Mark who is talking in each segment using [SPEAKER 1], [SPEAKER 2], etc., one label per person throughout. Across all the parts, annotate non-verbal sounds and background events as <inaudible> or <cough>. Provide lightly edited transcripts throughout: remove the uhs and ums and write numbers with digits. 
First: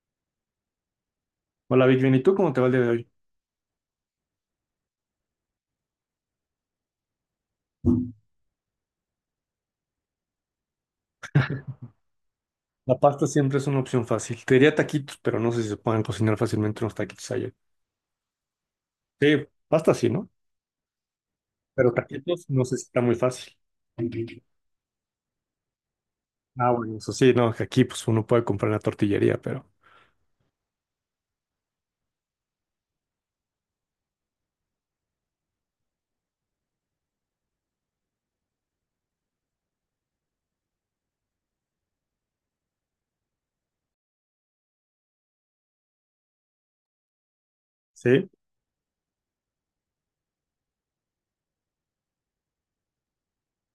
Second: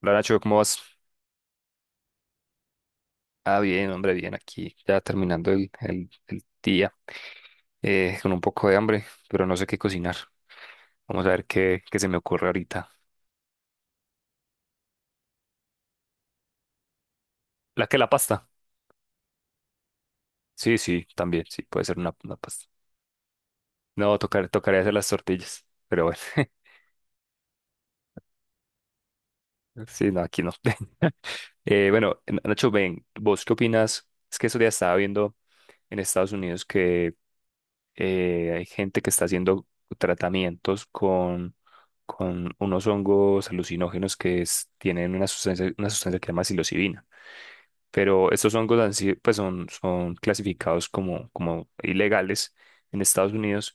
[SPEAKER 1] Hola, Nacho, ¿cómo vas?
[SPEAKER 2] Hola, Big Ben, ¿y tú cómo te va el día de hoy?
[SPEAKER 1] Ah, bien, hombre, bien, aquí ya terminando el día con un poco de hambre, pero no sé qué cocinar. Vamos a ver qué se me ocurre ahorita.
[SPEAKER 2] La pasta siempre es una opción fácil. Te diría taquitos, pero no sé si se pueden cocinar fácilmente unos taquitos allá.
[SPEAKER 1] ¿La que la pasta?
[SPEAKER 2] Sí, pasta sí, ¿no?
[SPEAKER 1] Sí, sí, también, sí, puede
[SPEAKER 2] Pero
[SPEAKER 1] ser una
[SPEAKER 2] taquitos no
[SPEAKER 1] pasta.
[SPEAKER 2] sé si está muy fácil.
[SPEAKER 1] No, tocaría hacer las tortillas, pero bueno,
[SPEAKER 2] Ah,
[SPEAKER 1] <laughs>
[SPEAKER 2] bueno, eso sí, no, que aquí pues uno puede comprar en la tortillería, pero
[SPEAKER 1] sí, no, aquí no. <laughs> Bueno, Nacho, ven, ¿vos qué opinas? Es que eso ya estaba viendo en Estados Unidos que hay gente que está haciendo tratamientos con unos hongos alucinógenos que tienen una sustancia que se llama psilocibina,
[SPEAKER 2] sí.
[SPEAKER 1] pero estos hongos pues son, son clasificados como, como ilegales en Estados Unidos,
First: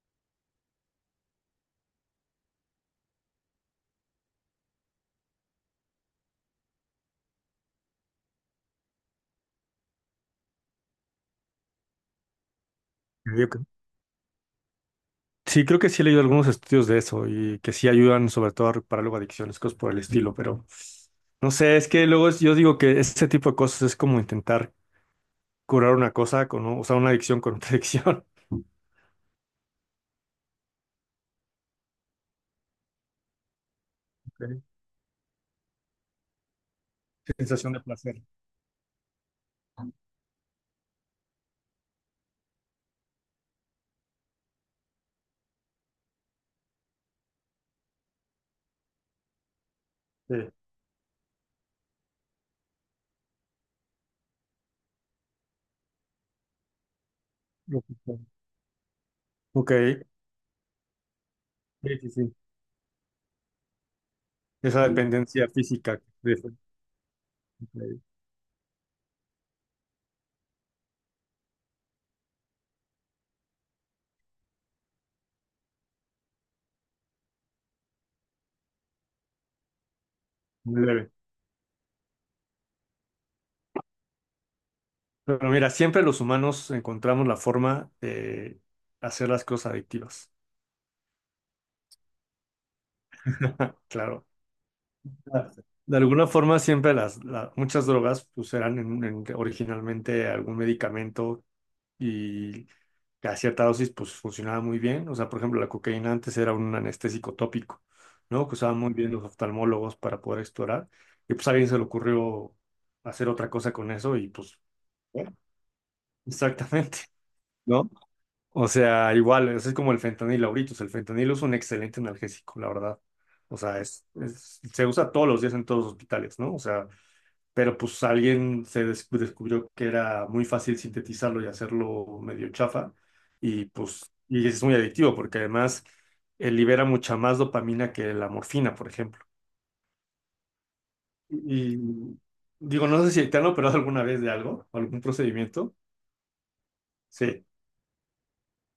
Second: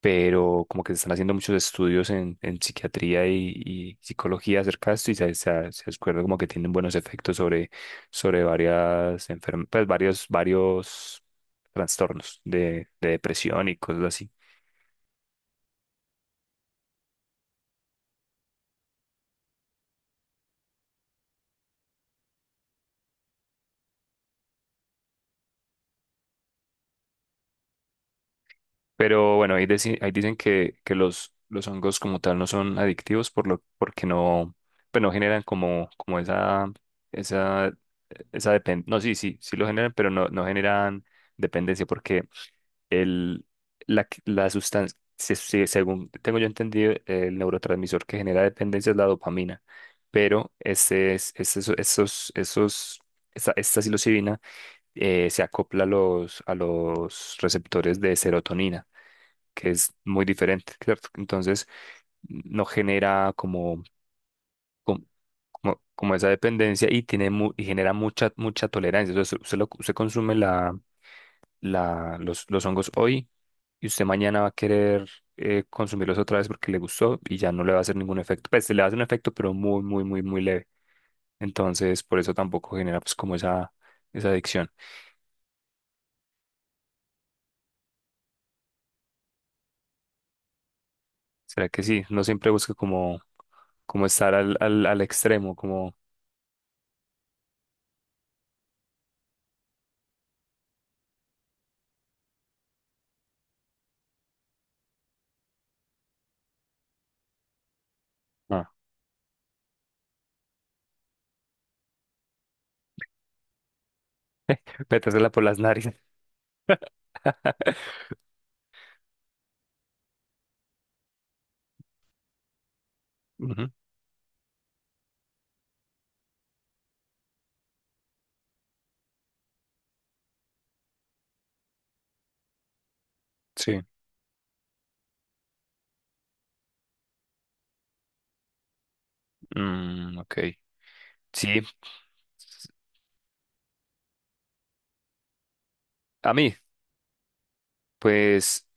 [SPEAKER 1] pero como que se están haciendo muchos estudios en psiquiatría y psicología acerca de esto y se descubre como que tienen buenos efectos sobre, sobre varias enfermedades, varios trastornos de
[SPEAKER 2] Yo digo que-
[SPEAKER 1] depresión y cosas así.
[SPEAKER 2] Sí, creo que sí he leído algunos estudios de eso y que sí ayudan sobre todo a reparar luego adicciones, cosas por el estilo, pero no sé, es que luego yo digo que ese tipo de cosas es como intentar curar una cosa con, o sea, una adicción con otra <laughs> adicción.
[SPEAKER 1] Pero bueno, ahí dicen que los hongos como tal no son adictivos porque no,
[SPEAKER 2] Ok.
[SPEAKER 1] pues no generan como, como esa,
[SPEAKER 2] Sensación de placer.
[SPEAKER 1] esa dependencia. No, sí, sí, sí lo generan, pero no, no generan dependencia porque el, la, la sustancia, según tengo yo entendido, el neurotransmisor que genera dependencia es la dopamina,
[SPEAKER 2] Sí.
[SPEAKER 1] pero esta, esta psilocibina se acopla a los receptores de serotonina, que
[SPEAKER 2] Ok,
[SPEAKER 1] es muy diferente, ¿cierto? Entonces,
[SPEAKER 2] sí, sí, sí.
[SPEAKER 1] no genera como,
[SPEAKER 2] Esa
[SPEAKER 1] como,
[SPEAKER 2] dependencia física,
[SPEAKER 1] como esa dependencia y tiene y genera
[SPEAKER 2] de-
[SPEAKER 1] mucha, mucha tolerancia. Entonces, usted, usted consume los hongos hoy y usted mañana va a querer consumirlos otra vez porque le gustó y ya no le va a hacer ningún efecto. Pues le va a hacer un efecto, pero muy, muy, muy, muy leve.
[SPEAKER 2] muy leve.
[SPEAKER 1] Entonces, por eso tampoco genera pues como esa adicción.
[SPEAKER 2] Pero mira, siempre los humanos encontramos la forma de hacer las cosas adictivas.
[SPEAKER 1] ¿Será que sí? No, siempre busca como,
[SPEAKER 2] <laughs>
[SPEAKER 1] como
[SPEAKER 2] Claro.
[SPEAKER 1] estar al extremo, como
[SPEAKER 2] De alguna forma, siempre muchas drogas pues, eran originalmente algún medicamento y a cierta dosis pues funcionaba muy bien. O sea, por ejemplo, la cocaína antes era un anestésico tópico, ¿no? Que
[SPEAKER 1] ah,
[SPEAKER 2] usaban muy bien los oftalmólogos para poder explorar. Y pues a alguien se le ocurrió hacer otra cosa con eso y pues
[SPEAKER 1] metérsela
[SPEAKER 2] bueno,
[SPEAKER 1] por las narices.
[SPEAKER 2] <laughs> exactamente, ¿no? O sea, igual, eso es como el fentanilo ahorita. O sea, el fentanilo es un excelente analgésico, la verdad. O sea,
[SPEAKER 1] <laughs>
[SPEAKER 2] se usa todos los días en todos los hospitales, ¿no? O sea, pero pues alguien se descubrió que era muy fácil sintetizarlo y hacerlo medio chafa y
[SPEAKER 1] Sí,
[SPEAKER 2] pues y es muy adictivo porque además libera mucha más dopamina que la morfina, por ejemplo.
[SPEAKER 1] mm, ok. Sí,
[SPEAKER 2] Y digo, no sé si te han operado alguna vez de algo, o algún procedimiento.
[SPEAKER 1] a mí,
[SPEAKER 2] Sí.
[SPEAKER 1] pues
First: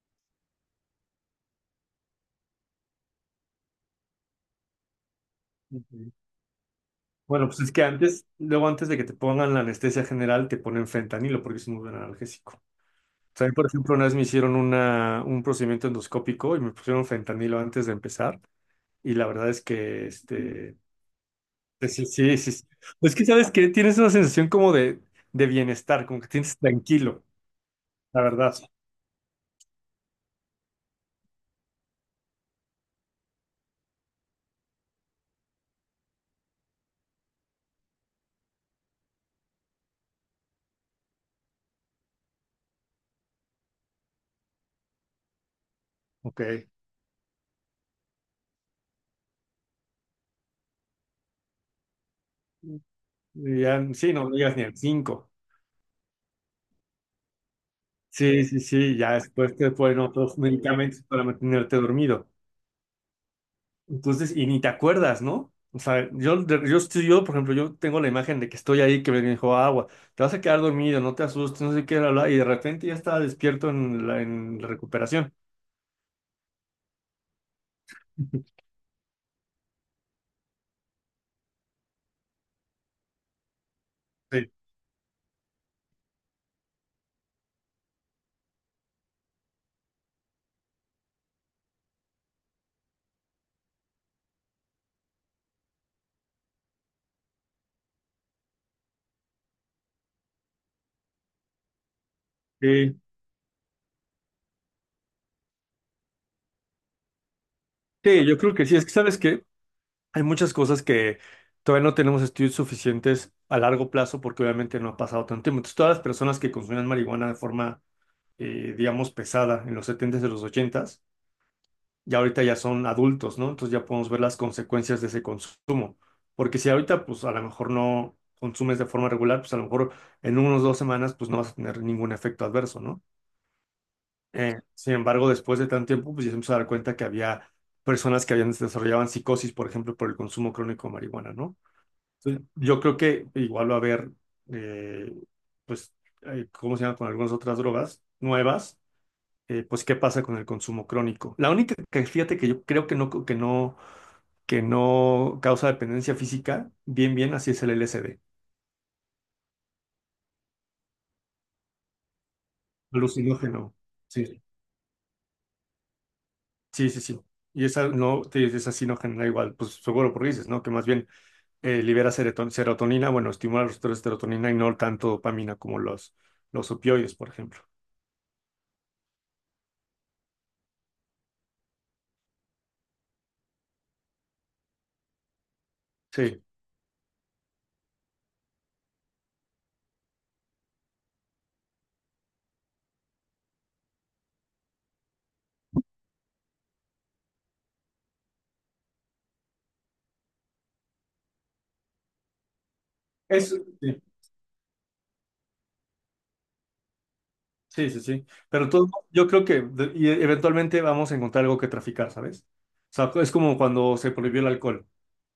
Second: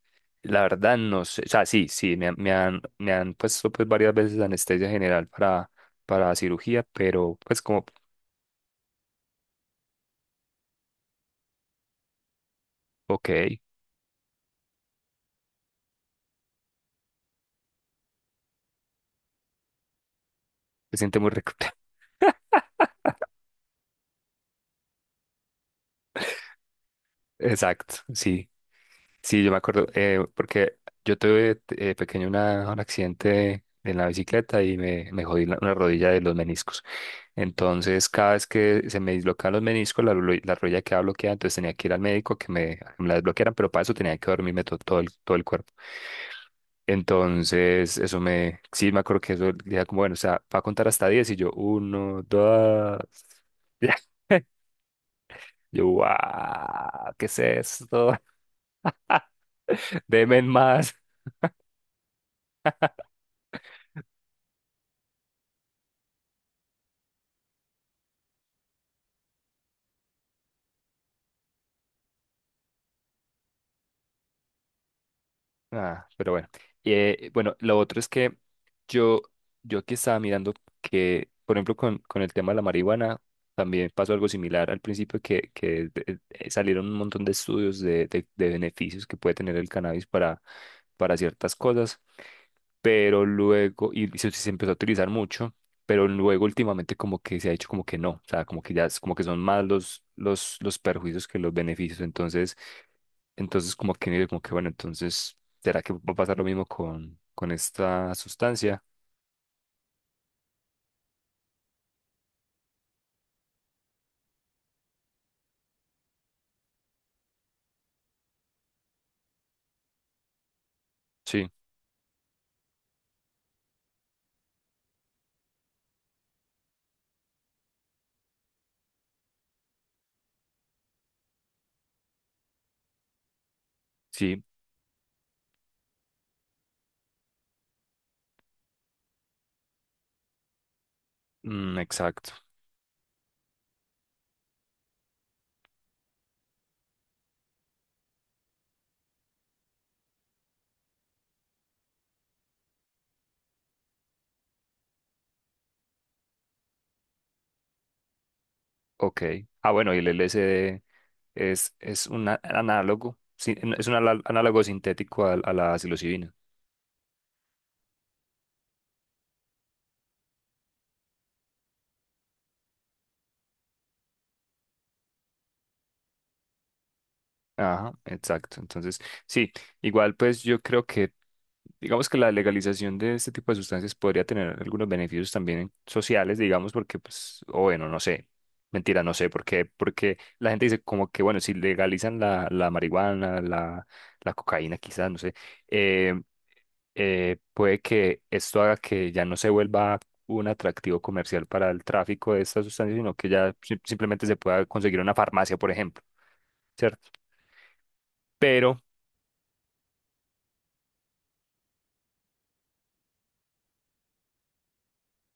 [SPEAKER 1] la verdad no sé, o sea, sí, sí, me han puesto pues varias veces anestesia general
[SPEAKER 2] Ujú.
[SPEAKER 1] para cirugía, pero
[SPEAKER 2] Bueno,
[SPEAKER 1] pues
[SPEAKER 2] pues es que
[SPEAKER 1] como,
[SPEAKER 2] antes, luego antes de que te pongan la anestesia general, te ponen fentanilo porque es un buen analgésico.
[SPEAKER 1] ok,
[SPEAKER 2] También,
[SPEAKER 1] se
[SPEAKER 2] por ejemplo, una vez me hicieron un procedimiento endoscópico y me pusieron fentanilo antes de empezar. Y la verdad es que, este,
[SPEAKER 1] siente muy rico. <laughs>
[SPEAKER 2] pues sí, sí, sí, sí. Pues que sabes que tienes una sensación como de bienestar, como que tienes tranquilo,
[SPEAKER 1] Exacto,
[SPEAKER 2] la
[SPEAKER 1] sí,
[SPEAKER 2] verdad.
[SPEAKER 1] sí, yo me acuerdo, porque yo tuve pequeño un accidente en la bicicleta y me jodí una rodilla de los meniscos. Entonces, cada vez que se me dislocaban los meniscos, la rodilla quedaba bloqueada, entonces tenía que ir al médico que a que me la desbloquearan, pero para eso tenía que dormirme todo todo el cuerpo.
[SPEAKER 2] Ok.
[SPEAKER 1] Entonces, eso me, sí, me acuerdo que eso, decía como, bueno, o sea, va a contar hasta 10 y yo, uno, dos,
[SPEAKER 2] Y
[SPEAKER 1] <laughs>
[SPEAKER 2] ya,
[SPEAKER 1] ya.
[SPEAKER 2] sí, no llegas ni al cinco.
[SPEAKER 1] Yo, wow, ¿qué es esto?
[SPEAKER 2] Sí, sí, sí, ya después te ponen
[SPEAKER 1] <laughs>
[SPEAKER 2] otros
[SPEAKER 1] Deme más.
[SPEAKER 2] medicamentos para mantenerte dormido. Entonces, y ni te acuerdas, ¿no? O sea, yo, por ejemplo, yo tengo la imagen de que estoy ahí, que me dijo agua, te vas a quedar dormido, no te asustes, no sé qué, bla, bla", y de repente ya estaba despierto en la recuperación.
[SPEAKER 1] Ah, pero bueno. Bueno, lo otro es que
[SPEAKER 2] <laughs>
[SPEAKER 1] yo, yo aquí estaba mirando que, por ejemplo, con el tema de la marihuana, también pasó algo
[SPEAKER 2] Sí,
[SPEAKER 1] similar al principio, que salieron un montón de estudios de beneficios que puede tener el cannabis para ciertas cosas, pero luego, se empezó a utilizar mucho, pero luego últimamente como que se ha hecho como que no, o sea, como que ya es como que son más los perjuicios que los beneficios, entonces...
[SPEAKER 2] sí,
[SPEAKER 1] Entonces, como que bueno, entonces ¿será que va a pasar lo mismo con esta
[SPEAKER 2] sí, yo creo que sí.
[SPEAKER 1] sustancia?
[SPEAKER 2] Es que sabes que hay muchas cosas que todavía no tenemos estudios suficientes a largo plazo porque obviamente no ha pasado tanto tiempo. Entonces, todas las personas que consumían marihuana de forma, digamos, pesada en los setentas s y los ochentas,
[SPEAKER 1] Sí,
[SPEAKER 2] ya ahorita ya son adultos, ¿no? Entonces ya podemos ver las consecuencias de ese consumo. Porque si ahorita, pues a lo mejor no consumes de forma regular, pues a lo mejor en unos 2 semanas, pues no vas a tener ningún efecto adverso, ¿no?
[SPEAKER 1] sí,
[SPEAKER 2] Sin embargo, después de tanto tiempo, pues ya se empezó a dar cuenta que había personas que habían desarrollaban psicosis, por ejemplo, por el consumo crónico de marihuana, ¿no?
[SPEAKER 1] mm, exacto.
[SPEAKER 2] Entonces, yo creo que igual va a haber, eh, pues, ¿cómo se llama? Con algunas otras drogas nuevas, pues, ¿qué pasa con el consumo crónico? La única que, fíjate que yo creo que no causa dependencia física, bien, bien, así es el LSD,
[SPEAKER 1] Ok. Ah, bueno, y el LSD es un análogo, sí,
[SPEAKER 2] alucinógeno.
[SPEAKER 1] es un
[SPEAKER 2] Sí, sí,
[SPEAKER 1] análogo sintético a la psilocibina.
[SPEAKER 2] sí, sí, sí. Y esa no, te dices, esa sí no genera igual, pues seguro porque dices, ¿no? Que más bien libera serotonina, bueno, estimula los receptores de serotonina y no tanto dopamina como los opioides, por ejemplo.
[SPEAKER 1] Ajá, exacto. Entonces, sí, igual pues yo creo que, digamos que la legalización de este tipo de sustancias podría tener algunos beneficios también sociales,
[SPEAKER 2] Sí,
[SPEAKER 1] digamos, porque pues, o bueno, no sé, mentira, no sé, porque, porque la gente dice como que, bueno, si legalizan la marihuana, la cocaína quizás, no sé, eh, puede que esto haga que ya no se vuelva un atractivo comercial para el tráfico de estas sustancias, sino que ya
[SPEAKER 2] eso, sí,
[SPEAKER 1] simplemente se pueda conseguir en una farmacia, por ejemplo. ¿Cierto?
[SPEAKER 2] sí, sí, sí. Pero
[SPEAKER 1] Pero
[SPEAKER 2] todo, yo creo que y eventualmente vamos a encontrar algo que traficar, ¿sabes? O sea, es como cuando se prohibió el alcohol,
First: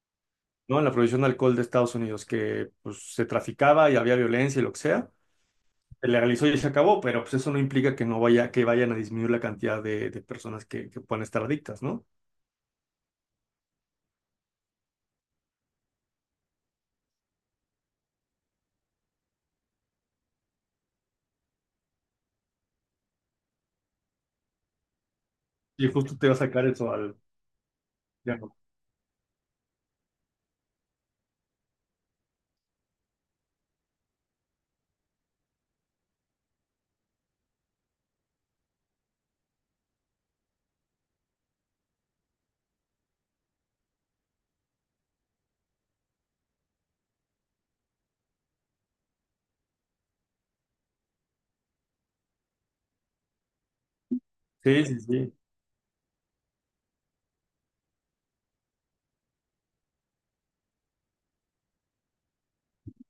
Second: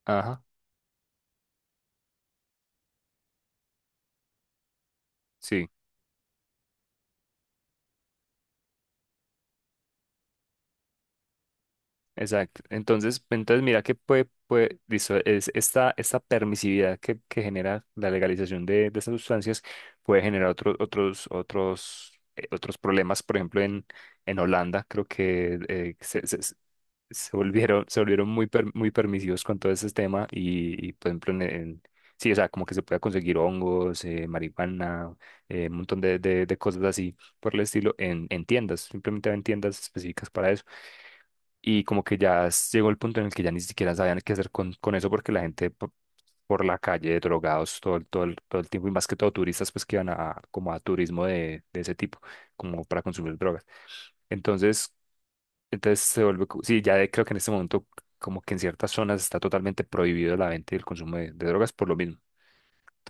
[SPEAKER 1] ajá,
[SPEAKER 2] ¿no? La prohibición de alcohol de Estados Unidos, que pues se traficaba y había violencia y lo que sea.
[SPEAKER 1] sí,
[SPEAKER 2] Se legalizó y se acabó, pero pues eso no implica que no vaya, que vayan a disminuir la cantidad de personas que puedan estar adictas, ¿no?
[SPEAKER 1] exacto. Entonces, entonces mira que puede, puede, listo, es esta permisividad que genera la legalización de estas sustancias puede generar otros problemas. Por ejemplo, en Holanda creo que
[SPEAKER 2] Y justo te va a sacar eso al...
[SPEAKER 1] se volvieron
[SPEAKER 2] ya no.
[SPEAKER 1] muy permisivos con todo ese tema y, por ejemplo, sí, o sea, como que se puede conseguir hongos, marihuana, un montón de cosas así por el estilo en tiendas, simplemente en tiendas específicas para eso. Y como que ya llegó el punto en el que ya ni siquiera sabían qué hacer con eso porque la gente por la calle, drogados todo, todo el tiempo, y más que todo turistas pues que iban a como a turismo de ese tipo, como para consumir drogas.
[SPEAKER 2] Sí,
[SPEAKER 1] Entonces,
[SPEAKER 2] sí, sí.
[SPEAKER 1] entonces se vuelve, sí, ya creo que en este momento como que en ciertas zonas está totalmente prohibido la venta y el consumo de drogas por lo mismo.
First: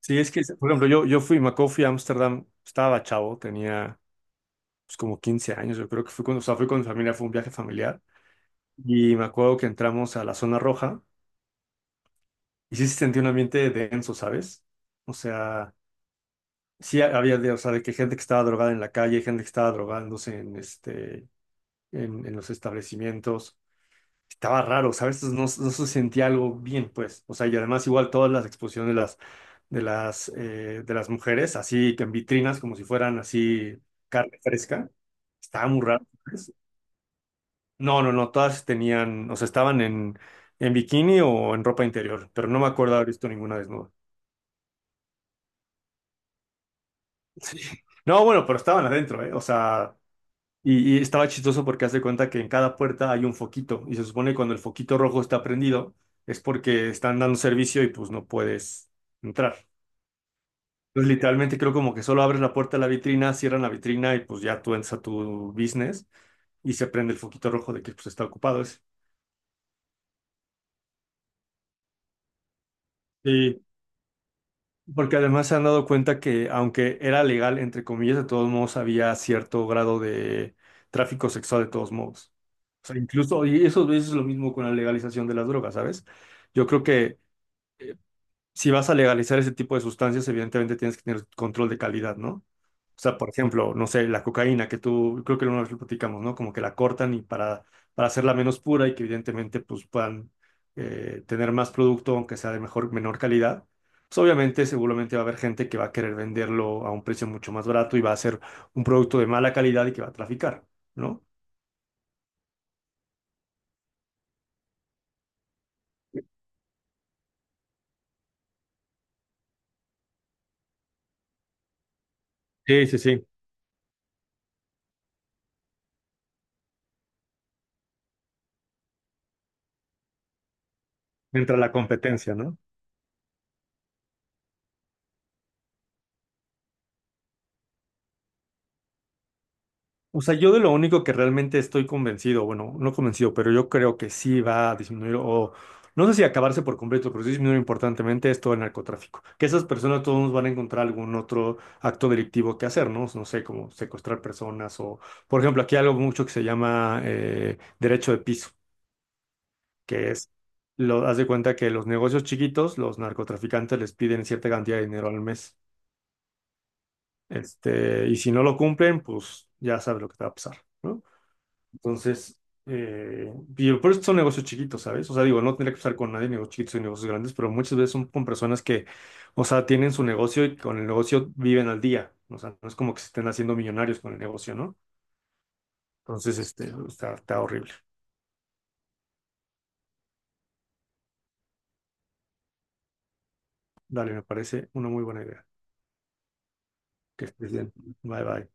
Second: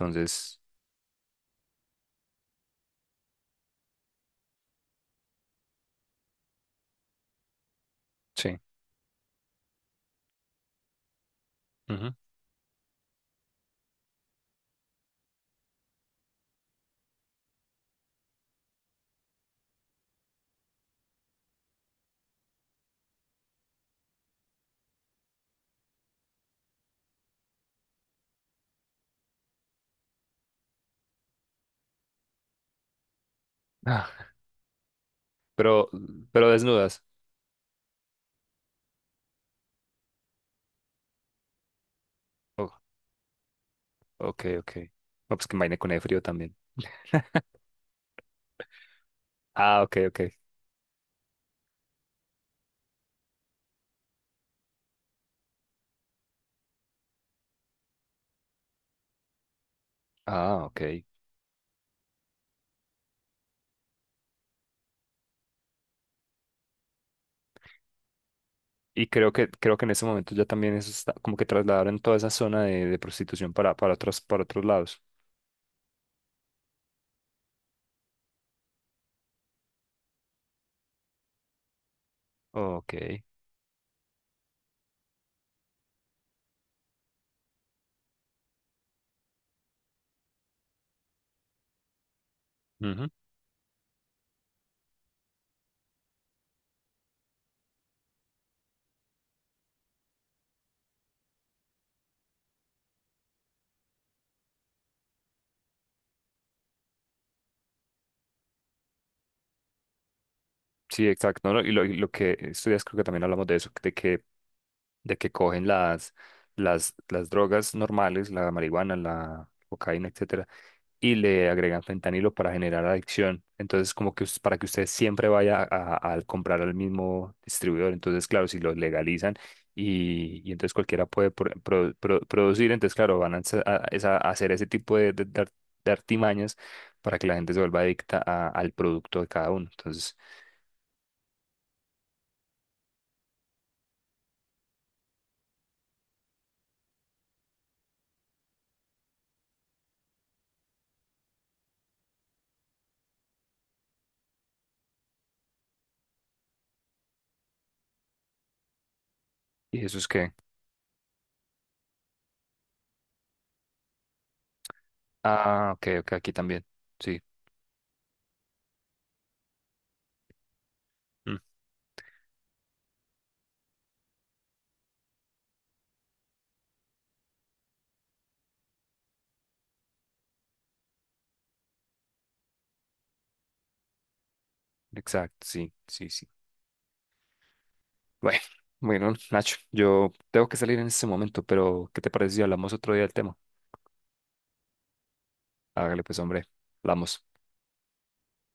[SPEAKER 2] Sí, es que, por ejemplo, yo fui, me acuerdo, fui a Ámsterdam, estaba chavo, tenía pues, como 15 años, yo creo que fui cuando, o sea, fui con mi familia, fue un viaje familiar,
[SPEAKER 1] sí.
[SPEAKER 2] y me acuerdo que entramos a la zona roja,
[SPEAKER 1] Ujú.
[SPEAKER 2] y sí se sentía un ambiente denso, ¿sabes? O sea, sí había, de, o sea, de que gente que estaba drogada en la calle, gente que estaba drogándose en, este, en los establecimientos, estaba raro, ¿sabes? No, no se sentía algo bien, pues. O sea, y además igual todas las exposiciones de las mujeres, así que en vitrinas, como si fueran así
[SPEAKER 1] Ah,
[SPEAKER 2] carne fresca, estaba muy
[SPEAKER 1] pero,
[SPEAKER 2] raro,
[SPEAKER 1] pero
[SPEAKER 2] ¿sabes?
[SPEAKER 1] desnudas.
[SPEAKER 2] No, no, no, todas tenían, o sea, estaban en bikini o en ropa interior, pero no me
[SPEAKER 1] Oh,
[SPEAKER 2] acuerdo haber visto ninguna desnuda. <laughs>
[SPEAKER 1] ok, ok. No, pues que vaina con el frío también.
[SPEAKER 2] Sí. No, bueno, pero estaban adentro, ¿eh? O
[SPEAKER 1] Ah,
[SPEAKER 2] sea,
[SPEAKER 1] ok, ok.
[SPEAKER 2] Y estaba chistoso porque hace cuenta que en cada puerta hay un foquito y se supone que cuando el foquito rojo está prendido es porque están dando servicio y pues no puedes entrar.
[SPEAKER 1] Ah, ok.
[SPEAKER 2] Entonces literalmente creo como que solo abres la puerta de la vitrina, cierran la vitrina y pues ya tú entras a tu business y se prende el foquito rojo de que pues está ocupado ese.
[SPEAKER 1] Y creo que en este momento ya también eso está, como que trasladaron toda esa zona de prostitución
[SPEAKER 2] Sí,
[SPEAKER 1] para otros lados.
[SPEAKER 2] porque además se han dado cuenta que aunque era legal, entre comillas, de todos modos había cierto grado de tráfico sexual de todos modos. O
[SPEAKER 1] Ok.
[SPEAKER 2] sea, incluso, y eso es lo mismo con la legalización de las drogas, ¿sabes? Yo creo que eh, si vas a legalizar ese tipo de sustancias, evidentemente tienes que tener control de calidad, ¿no? O
[SPEAKER 1] Ujú.
[SPEAKER 2] sea, por ejemplo, no sé, la cocaína, que tú, creo que una vez lo platicamos, ¿no? Como que la cortan y para hacerla menos pura y que evidentemente pues puedan tener más producto, aunque sea de mejor, menor calidad. Pues obviamente, seguramente va a haber gente que va a querer venderlo a un precio mucho más barato y va a ser un producto de mala calidad y que va a traficar,
[SPEAKER 1] Sí,
[SPEAKER 2] ¿no?
[SPEAKER 1] exacto. ¿No? Y y lo que estudias, creo que también hablamos de eso, de que cogen las drogas normales, la marihuana, la cocaína, etcétera, y le agregan fentanilo para generar
[SPEAKER 2] Sí, sí, sí.
[SPEAKER 1] adicción. Entonces, como que para que usted siempre vaya a comprar al mismo distribuidor. Entonces, claro, si lo legalizan y entonces cualquiera puede
[SPEAKER 2] Entra la competencia, ¿no?
[SPEAKER 1] producir, entonces, claro, van a, hacer a hacer ese tipo de de artimañas para que la gente se vuelva adicta al producto de cada uno. Entonces,
[SPEAKER 2] O sea, yo de lo único que realmente estoy convencido, bueno, no convencido, pero yo creo que sí va a disminuir o no sé si acabarse por completo, pero sí disminuir importantemente es todo el narcotráfico. Que esas personas todos van a encontrar algún otro acto delictivo que hacer, ¿no? No sé, como secuestrar personas o, por ejemplo, aquí hay algo mucho que se llama derecho de piso,
[SPEAKER 1] ¿y eso es
[SPEAKER 2] que es,
[SPEAKER 1] qué?
[SPEAKER 2] haz de cuenta que los negocios chiquitos, los narcotraficantes les piden cierta cantidad de dinero al mes.
[SPEAKER 1] Ah, ok, ok, aquí también. Sí,
[SPEAKER 2] Este, y si no lo cumplen, pues ya sabes lo que te va a pasar, ¿no?
[SPEAKER 1] mm,
[SPEAKER 2] Entonces, eh, y por eso son negocios chiquitos, ¿sabes? O sea, digo, no tendría que estar con nadie, negocios chiquitos y negocios grandes, pero muchas veces son con personas que, o sea, tienen su negocio y con el negocio viven al día. O sea, no es como que se estén haciendo millonarios con el negocio, ¿no?
[SPEAKER 1] exacto, sí, sí, sí.
[SPEAKER 2] Entonces, este, está horrible.
[SPEAKER 1] Bueno, <laughs> bueno, Nacho, yo tengo que salir en este momento, pero ¿qué te parece si hablamos otro día del tema?
[SPEAKER 2] Dale, me parece una muy buena idea.
[SPEAKER 1] Hágale pues, hombre. Hablamos.
[SPEAKER 2] Que estés bien. Bye, bye.